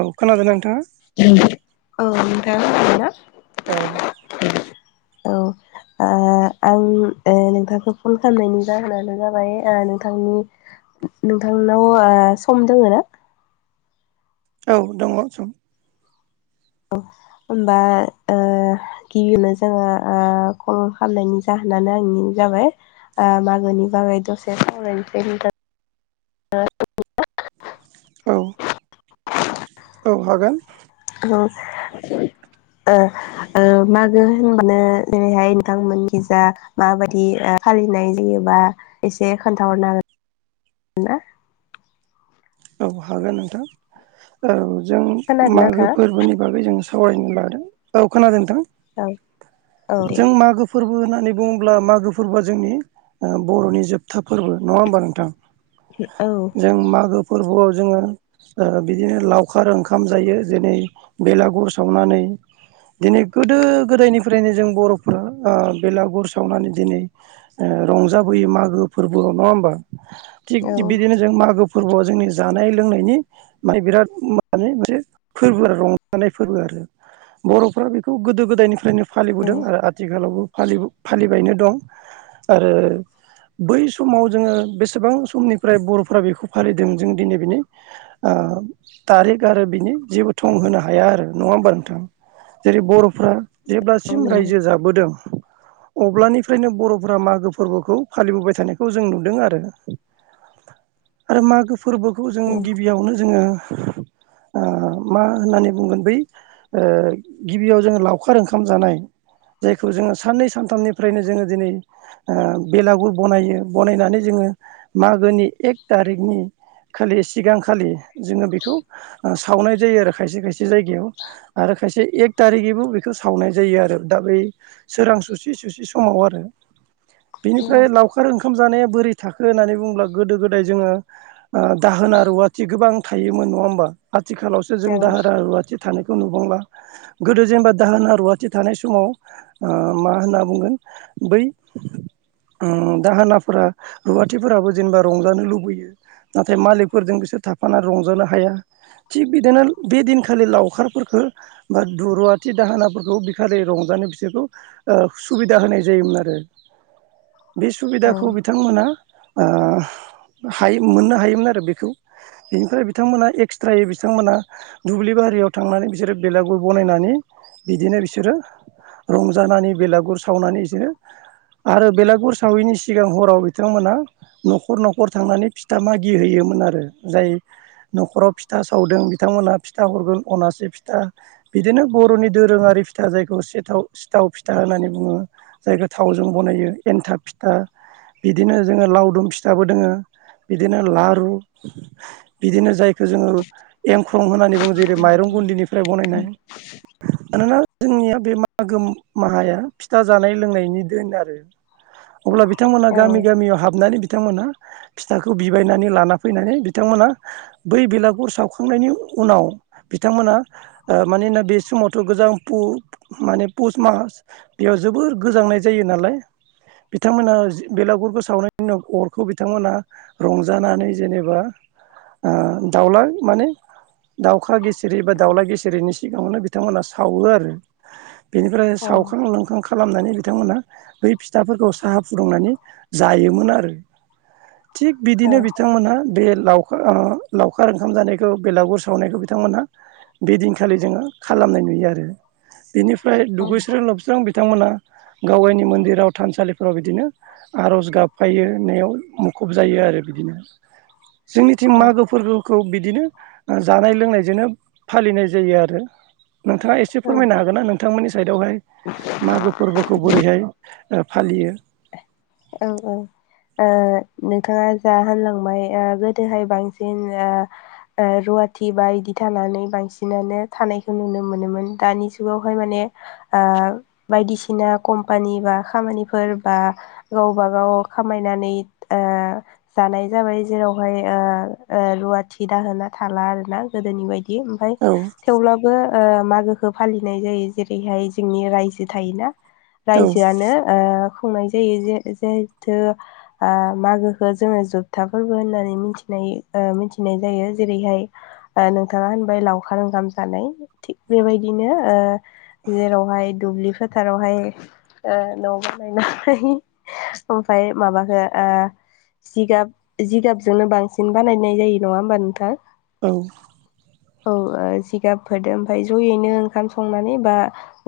औ खोनादोना नोंथाङा औ नोंथांआ खोनादोना औ औ ओ आं ओ नोंथांखौ फन खालामनायनि जाहोनानो जाबाय नोंथांनि नोंथांनाव आ सम दङ ना औ दङ सम औ होमबा ओ गिबियावनो ओ जोङो कल खालामनायनि जाहोन होननानै आंनि जाबाय ओ मागोनि बागै दसे सावरायनिसै नोंथां [unintelligible] औ औ हागोन उम ओ ओ मागो होनबानो जेरैहाय नोंथांमोननिजा माबादि ओ फालिनाय जायो बा एसे खोन्थाहरनो हागोनना औ हागोन नोंथां औ जों खोनादोंना मागो नोंथाङा? फोरबोनि बागै जों स सावरायनो लादों औ खोनादों औ औ नोंथां दे जों मागोफोर फोरबो होननानै बुङोब्ला मागो फोरबोआ जोंनि ओ बर'नि जोबथा फोरबो नङा होमबा नोंथां औ जों मागो फोरबोआव जोङो ओ बिदिनो लावखार ओंखाम जायो जेरै बेलागुर सावनानै दिनै गोदो गोदायनिफ्रायनो जों बर'फोरा ओ बेलागुर सावनानै दिनै ओ ओ रंजाबोयो मागो फोरबो नङा होमबा थि औ बिदिनो जों मागो फोरबोआव जोंनि जानाय लोंनायनि माने बिराद मानि मोनसे फोरबो आरो रंजानाय फोरबो आरो बर'फ्रा बेखौ गोदो गोदायनिफ्रायनो औ फालिबोदों ओ आथिखालावबो फालि फालिबायनो दं आरो बै समाव जोङो बेसेबां समनिफ्राय बर'फोरा बेखौ फालिदों जों जों दिनै बिनि थारिख आरो बिनि जेबो थं होनो हाया आरो नङा होमबा नोंथां नोंथां जेरै बर'फ्रा औ जेब्लासिम नंगौ रायजो जाबोदों अब्लानिफ्रायनो बर'फोरा मागो फोरबोखौ फालिबोबाय थानायखौ जों नुदों आरो [inaudible] आरो मागो फोरबोखौ जों औ गिबियावनो जोङो [unintelligible] ओ मा होननानै बुंगोन बै ओ गिबियाव जोङो लावखार ओंखाम जानाय जायखौ जोङो साननै सानथामनिफ्रायनो जोङो दिनै ओ बेलागुर बनायो बनायनानै जोङो मागोनि एक थारिकनि खालि सिगांखालि जोङो बेखौ ओ सावनाय जायो आरो खायसे खायसे जायगायाव आरो खायसे एक थारिखैबो बेखौ सावनाय जायो आरो दा बै सोरां सुसि सुसि समाव आरो बेनिफ्राय लावखार ओंखाम जानाया बोरै थाखो होननानै बुंङोब्ला गोदो गोदाय जोङो ओ दाहोना रुवाथि गोबां थायोमोन नङा होमबा आथिखालावसो औ जों दाहोना रुवाथि थानायखौ नुुबांला गोदो जेनेबा दाहोना रुवाथि थानाय समाव मा होनना बुंगोन बै ओम दाहोनाफोरा रुवाथिफोराबो जेनेबा रंजानो लुबैयो नाथाय मालिखफोरजों बिसोर थाफाना रंजानो हाया थिग बिदिनो बे दिनखालि लावखारफोरखौ बा दुरुवाथि दाहोनाफोरखौ बिखालि रंजा बिसोरखौ ओ सुबिदा होनाय जायोमोन आरो [inaudible] बे औ सुबिदाखौ बिथांमोना ओ हायो मोननो हायोमोन आरो बेखौ बेनिफ्राय बिथांमोना एक्सट्रायै बिथांमोना दुब्लि बारियाव थांनानै बिसोरो बेलागुर बनायनानै बिदिनो बिसोरो रंजानानै बेलागुर सावनानै बिसोरो आरो बेलागुर साविनि सिगां हराव बिथांमोना न'खर न'खर थांनानै फिथा मागि हैयोमोन आरो जाय न'खराव फिथा सावदों बिथांमोनहा फिथा हरगोन अना से फिथा बिदिनो बर'नि दोरोङारि फिथा जायखौ सिथाव सिथाव फिथा होननानै बुङो जायखौ थावजों बनायो एन्थाब फिथा बिदिनो जोङो लावदुम फिथाबो दोङो बिदिनो लारु बिदिनो जाय जोङो एंख्रं होननानै बुङो जेरै माइरं गुदिनिफ्राय बनायनाय मानोना जोंनिया बे मागो माहाया फिथा जानाय लोंनायनि दोन आरो अब्ला बिथांमोना औ गामि गामियाव हाबनानै बिथांमोना फिथाखौ बिबायनानै लाना फैनानै बिथांमोना बै बेलागुर सावखांनायनि उनाव बिथांमोना मानोना बे समावथ' गोजां माने पुस मास बेयाव जोब बोर गोजांनाय जायो नालाय बिथांमोना बेलागुरखौ सावनायनि उनाव अरखौ बिथांमोना रंजानानै जेनेबा ओ दाउला माने दाउखा गे गेसेरैबा दाावला गेसेरैनि सिगाङावनो बिथांमोना सावो आरो बेनिफ्राय औ सावखां लोंखां खालामनानै बिथांमोनहा बै फिथाफोरखौ साहा फुदुंनानै जायोमोन आरो [inaudible] थिग औ बिदिनो बिथांमोनहा बेल लावखार लावखार ओंखाम जानायखौ बेलागुर सावनायखौ बिथांमोनहा बेदिनखालि जोङो खालामनाय नुयो आरो बेनिफ्राय दुगैस्रो लबस्रां बिथांमोना गावा गावनि मन्दिराव थानसालिफोराव बिदिनो आर'ज गाबफैयो [unintelligible] खबजायो आरो बिदिनो जोंनिथिं मागो फोरबो। बिदिनो जानाय लोंनायजोंनो फालिनाय जायो आरो। नोंथाङा एसे औ फोरमायनो हागोन ना नोंथांमोननि साइदआवहाय मागो फोरबोखौ बोरैहाय। फालियो औ औ ओ नोंथाङा जा होनलांबाय ओ गोदोहाय ओ बांसिन र बाटि इदि थानानै बांसिनानो थानायखौ नुनो मोनोमोन दानि जुगावहाय माने। [unintelligible] बायदिसिना कम्पानि बा खामानिफोर बा गावबागाव खामायनानै ओ जानाय जाबाय जेरावहाय। रुवाथि दाहोना थाला आरोना गोदोनि बायदि ओमफ्राय औ थेवब्लाबो। मागोखौ फालिनाय जायो जेरैहाय जोंनि रायजो थायोना औ रायजोआनो। खुंनाय जायो जे जिहेथु मागोखौ जोङो जोबथाफोरबो होननानै मिथिनाय ओ मिथि मिथिनाय जायो जेरैहाय ओ नोंथाङा होनबाय लावखार ओंगाम जानाय थिग बेबायदिनो ओ। जेरावहाय दुब्लि फोथारावहाय न' बानायनानै। ओमफ्राय माबाखो। जिगाब जिगाबजोंनो बांसिन बानायनाय जायो नङा होमबा नोंथां? औ औ जिगाब फोरजों ओमफ्राय जयैनो ओंखाम संनानै बा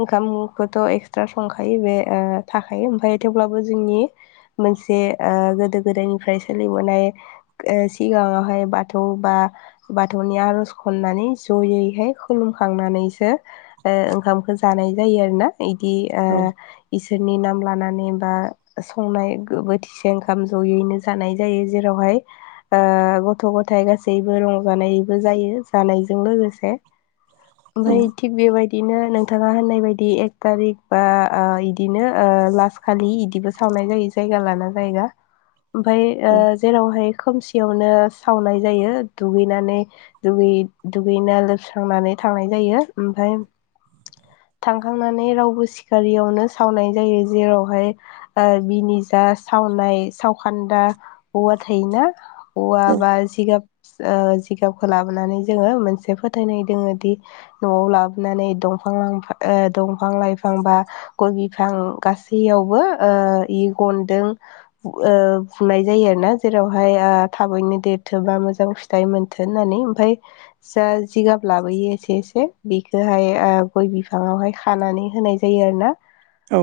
ओंखामखौथ' एक्सट्रा संखायो। नैबे ओ थाखायो ओमफ्रायथ। होमबाबो जोंनि मोनसे गोदो गोदायनिफ्राय सोलिबोनाय सिगांङाव। हाय बाथौ बा बाथौनि आर'ज खननानै जयैहाय खुलुमखांनानैसो। ओंखामखौ जानाय जायो आरो ना बिदि औ इसोरनि नाम लानानै। बा संनाय बोथिसे ओंखाम जयैनो जानाय जायो जेरावहाय। गथ' गथाय गासैबो रंजानायबो जायो जानायजों लोगोसे। औ ओमफ्राय थिक बेबायदि। बिदिनो नोंथाङा होननाय बायदि एक थारिक बा ओ इदिनो लास्। खालि इदिबो सावनाय जायो जायगा लाना जायगा ओमफफ्राय ओ जेरावहाय। खोमसियावनो सावनाय जायो दुगैनानै दुगै दुगैना लोबस्रांनानै। थांनाय जायो ओमफ्राय। थांखांनानै रावबो सिखारियावनो सावनाय जायो जेरावहाय बिनिजा। सावनाय सावखान्दा औवा थायोना औवा औ बा जिगाब। ओ जिगाबखौ लाबोनानै जोङो मोनसे फोथायनाय दोङो दि न'आव लाबोनानै दंफां लां दंफां लाइफां बा गय बिफां गासैयावबो गनदों। ओ बुनाय जायो आरोना जेरावहाय थाबैनो देरथोंबा मोजां फिथाइ मोन। [unintelligible] ओमफ्राय जा जिगाब लाबोयो इसे इसे बेखोहाय आं गय- बिफांआवहाय खानानै होनाय जायो आरो ना औ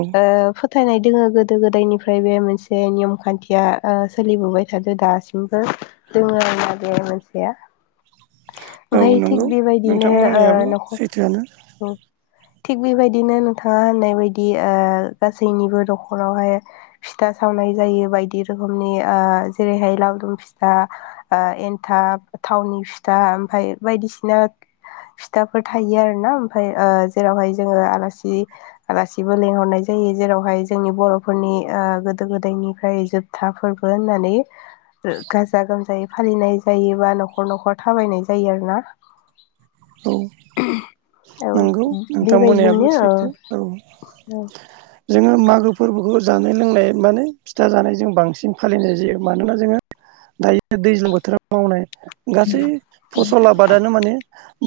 फोथायनाय। जोङो गोदो गोदायनिफ्राय बे मोनसे नियम खान्थिया सोलिबोबाय थादों दासिमबो। दोंङो आरोना बे मोनसेया। औ ओमफ्राय नंगौ थिग बेबायदिनो नोंथां बुंनायाबो नखर। सैथोआनो थिग बेबायदिनो नोंथाङा होननाय बायदि ओ गासैनिबो नखरावहाय फिथा। सावनाय जायो बायदि रोखोमनि ओ जेरैहाय लावदुम फिथा एन्थाब। थावनि फिथा ओमफ्राय बायदिसिना फिथाफोर थायो आरो ना ओमफ्राय ओ। जेरावहाय जोङो आलासि आलासिबो लेंहरनाय जायो जेरावहाय जोंनि बर'फोरनि। गोदो गोदायनिफ्राय जोबथा फोरबो होननानै। गाजा गोमजायै फालिनाय जायोबा न'खर न'खर थाबायनाय जायो आरोना। औ औ नोंगौ। नोंथां बुंनायाबो सैथो औ जोङो मागो फोरबो बेफोर जानाय लोंनाय माने फिथा जानाय जों बांसिन फालिनाय जायो मानोना जोङो दायो दैज्लां बोथोराव मावनाय गासै फसल आबादानो माने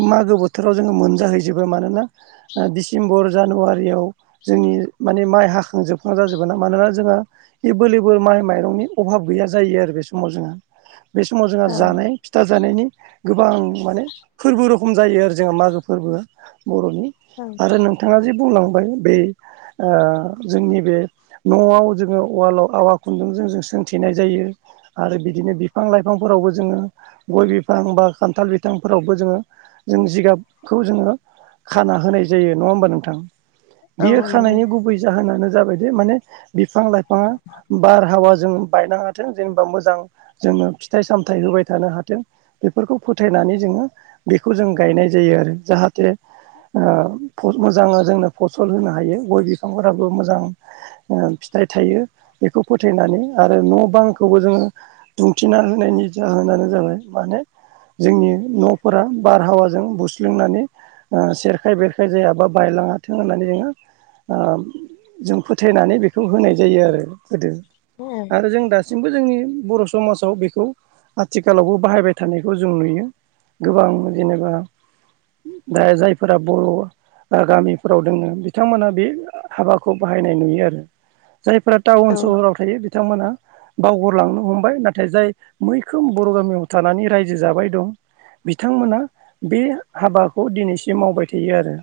मागो बोथोराव जोङो मोनजाहैजोबो मानोना डिसेम्बर जानुवारियाव जोंनि माने माइ हाखांजोबखां जाजोबो ना मानोना जोंङो एभोल लेभोल माइ माइरंनि अभाब गैया जायो आरो बे समाव जोंहा बे समाव जोंहा औ जानाय फिथा जानायनि गोबां माने फोरबो रखोम खम जायो आरो जोंहा मागो फोरबोआ बर'नि औ आरो नोंथाङा जे बुंलांबाय बे ओ जोंनि बे न'आव जोङो उवालाव आवा खुनदुंजों ज जों जों सोंथिनाय जायो आरो बिदिनो बिफां लाइफांफोरावबो जोङो गय बिफां बा खान्थाल बिफांफोरावबो जोङो जों जिगाबखौ जोङो खाना होनाय जायो नङा होमबा नोंथां बेयो औ नंगौ खानायनि गुबै जाहोनानो जाबाय दे माने बिफां लाइफाङा बारहावा ज [unintelligible] बायनो हाथों जेनेबा मोजां जोङो फिथाइ सामथ होबाय थानो हाथों बेफोरखौ फोथायनानै नानै जोङो बेखौ जों गायनाय जायो आरो जाहाथे मोजाङ जोंनो फसल होनो हायो गय बिफांफोराबो मोजां फिथथाय थायो बेखौ फोथायनानै आरो न' बांखौबो जोङो बुंन्थिना होनायनि जाहोनाव जाबाय माने जोंनि न'फोरा बारहावाजों बुसलिंनानै सेरखाय बेरखाय जायाबा बायलाङाथों होननानै जोङो जों फोथायनानै बेखौ होनाय जायो आरो गोदो औ आरो जों दासिमबो जोंनि बर' समाजाव बेखौ आथिखालावबो बाहायबाय थानायखौ जों नुयो गोबां जेनेबा दा जायफोरा बर' गामिफोराव दोंनो बिथांमोना बे हाबाखौ बाहायनाय नुयो आरो जायफोरा टाउन औ सहराव थायो बिथांमोना बावगारलांनो हमबाय नाथाय जाय मैखोम बर' गामियाव थानानै रायजो जाबाय दं बिथांमोना बे हाबाखौ दिनैसिम मावबाय थायो आरो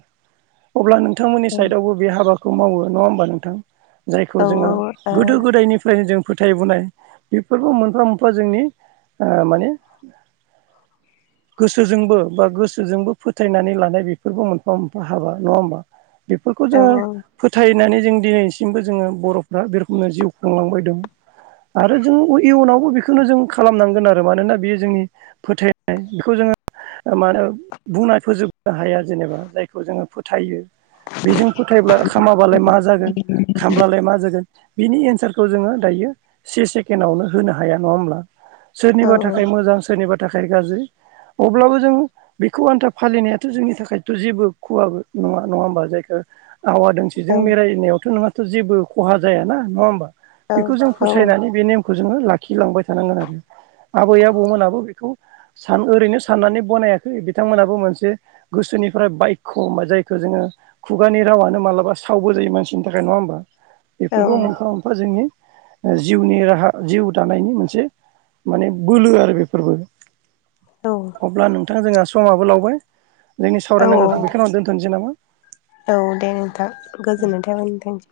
अब्ला नोंथांमोननि साइडआवबो बे हाबाखौ मावो नङा होमबा नोंथां औ जायखौ जोङो गोदो गोदायनिफ्रायनो जों फोथ फिथाइ बुनाय बेफोरबो मोनफा मोनफा जोंनि माने गोसोजोंबो बा गोसोजोंबो फोथायनानै लानाय बेफोरबो मोनफा मोनफा हाबा नङा होमबा बेफोरखौ जोङो औ औ फोथायनानै जों दिनैसिमबो जोङो बर'फ्रा बे रोखोमनो जिउ खुंलांबाय दं आरो जों इयुनावबो बेखौनो जों खालामनांगोन आरो मानोना बेयो जोंनि फोथायनाय बेखौ जोङो मा होनो बुंना फोजोबनो हाया जेनेबा जायखौ जोङो फोथायो [inaudible] बेजों फोथायब्ला खामाबालाय मा जागोन खामब्लालाय मा जागोन बिनि एन्सारखौ जोङो दायो से सेकेणडआवनो होनो हाया नङा होमब्ला सोरनिबा थाखाय मोजां सोरनिबा थाखाय गाज्रि अब्लाबो जों बेखौ आन्था फालिनायाथ' जोंनि थाखायथ' जेबो खुवाबो नङा नङा होमबा जायखौ आा [unintelligible] दोंसेजों बेरायनायावथ' नोंहाथ' जेबो खहा जाय ना नङा होमबा बेखौ जों फोसायनानै बे नेमखौ जोङो लाखिलांबाय थायो थानांगोन आरो आबै आबौमोनाबो बेखौ सान ओरैनो साननानै बनायाखै बिथांमोनाबो मोनसे गोसोनिफ्राय बाय' ब जायखौ जोङो खुगानि रावानो मालाबा सावबो जायो मानसिनि थाखाय नङा होमबा बेफोरखौ मोनफा मोनफा जोंनि जिउनि राहा जिउ दानायनि मोनसे माने बोलो आरो बेफोरबो अब्ला नोंथांा [unintelligible] जोंहा समाबो लावबाय जोंनि सावरायनांगौखौ औ बेखौनो आं दोनथ'नोसै नामा औ दे नोंथां गोजोननाय थाबाय नोंथां इउ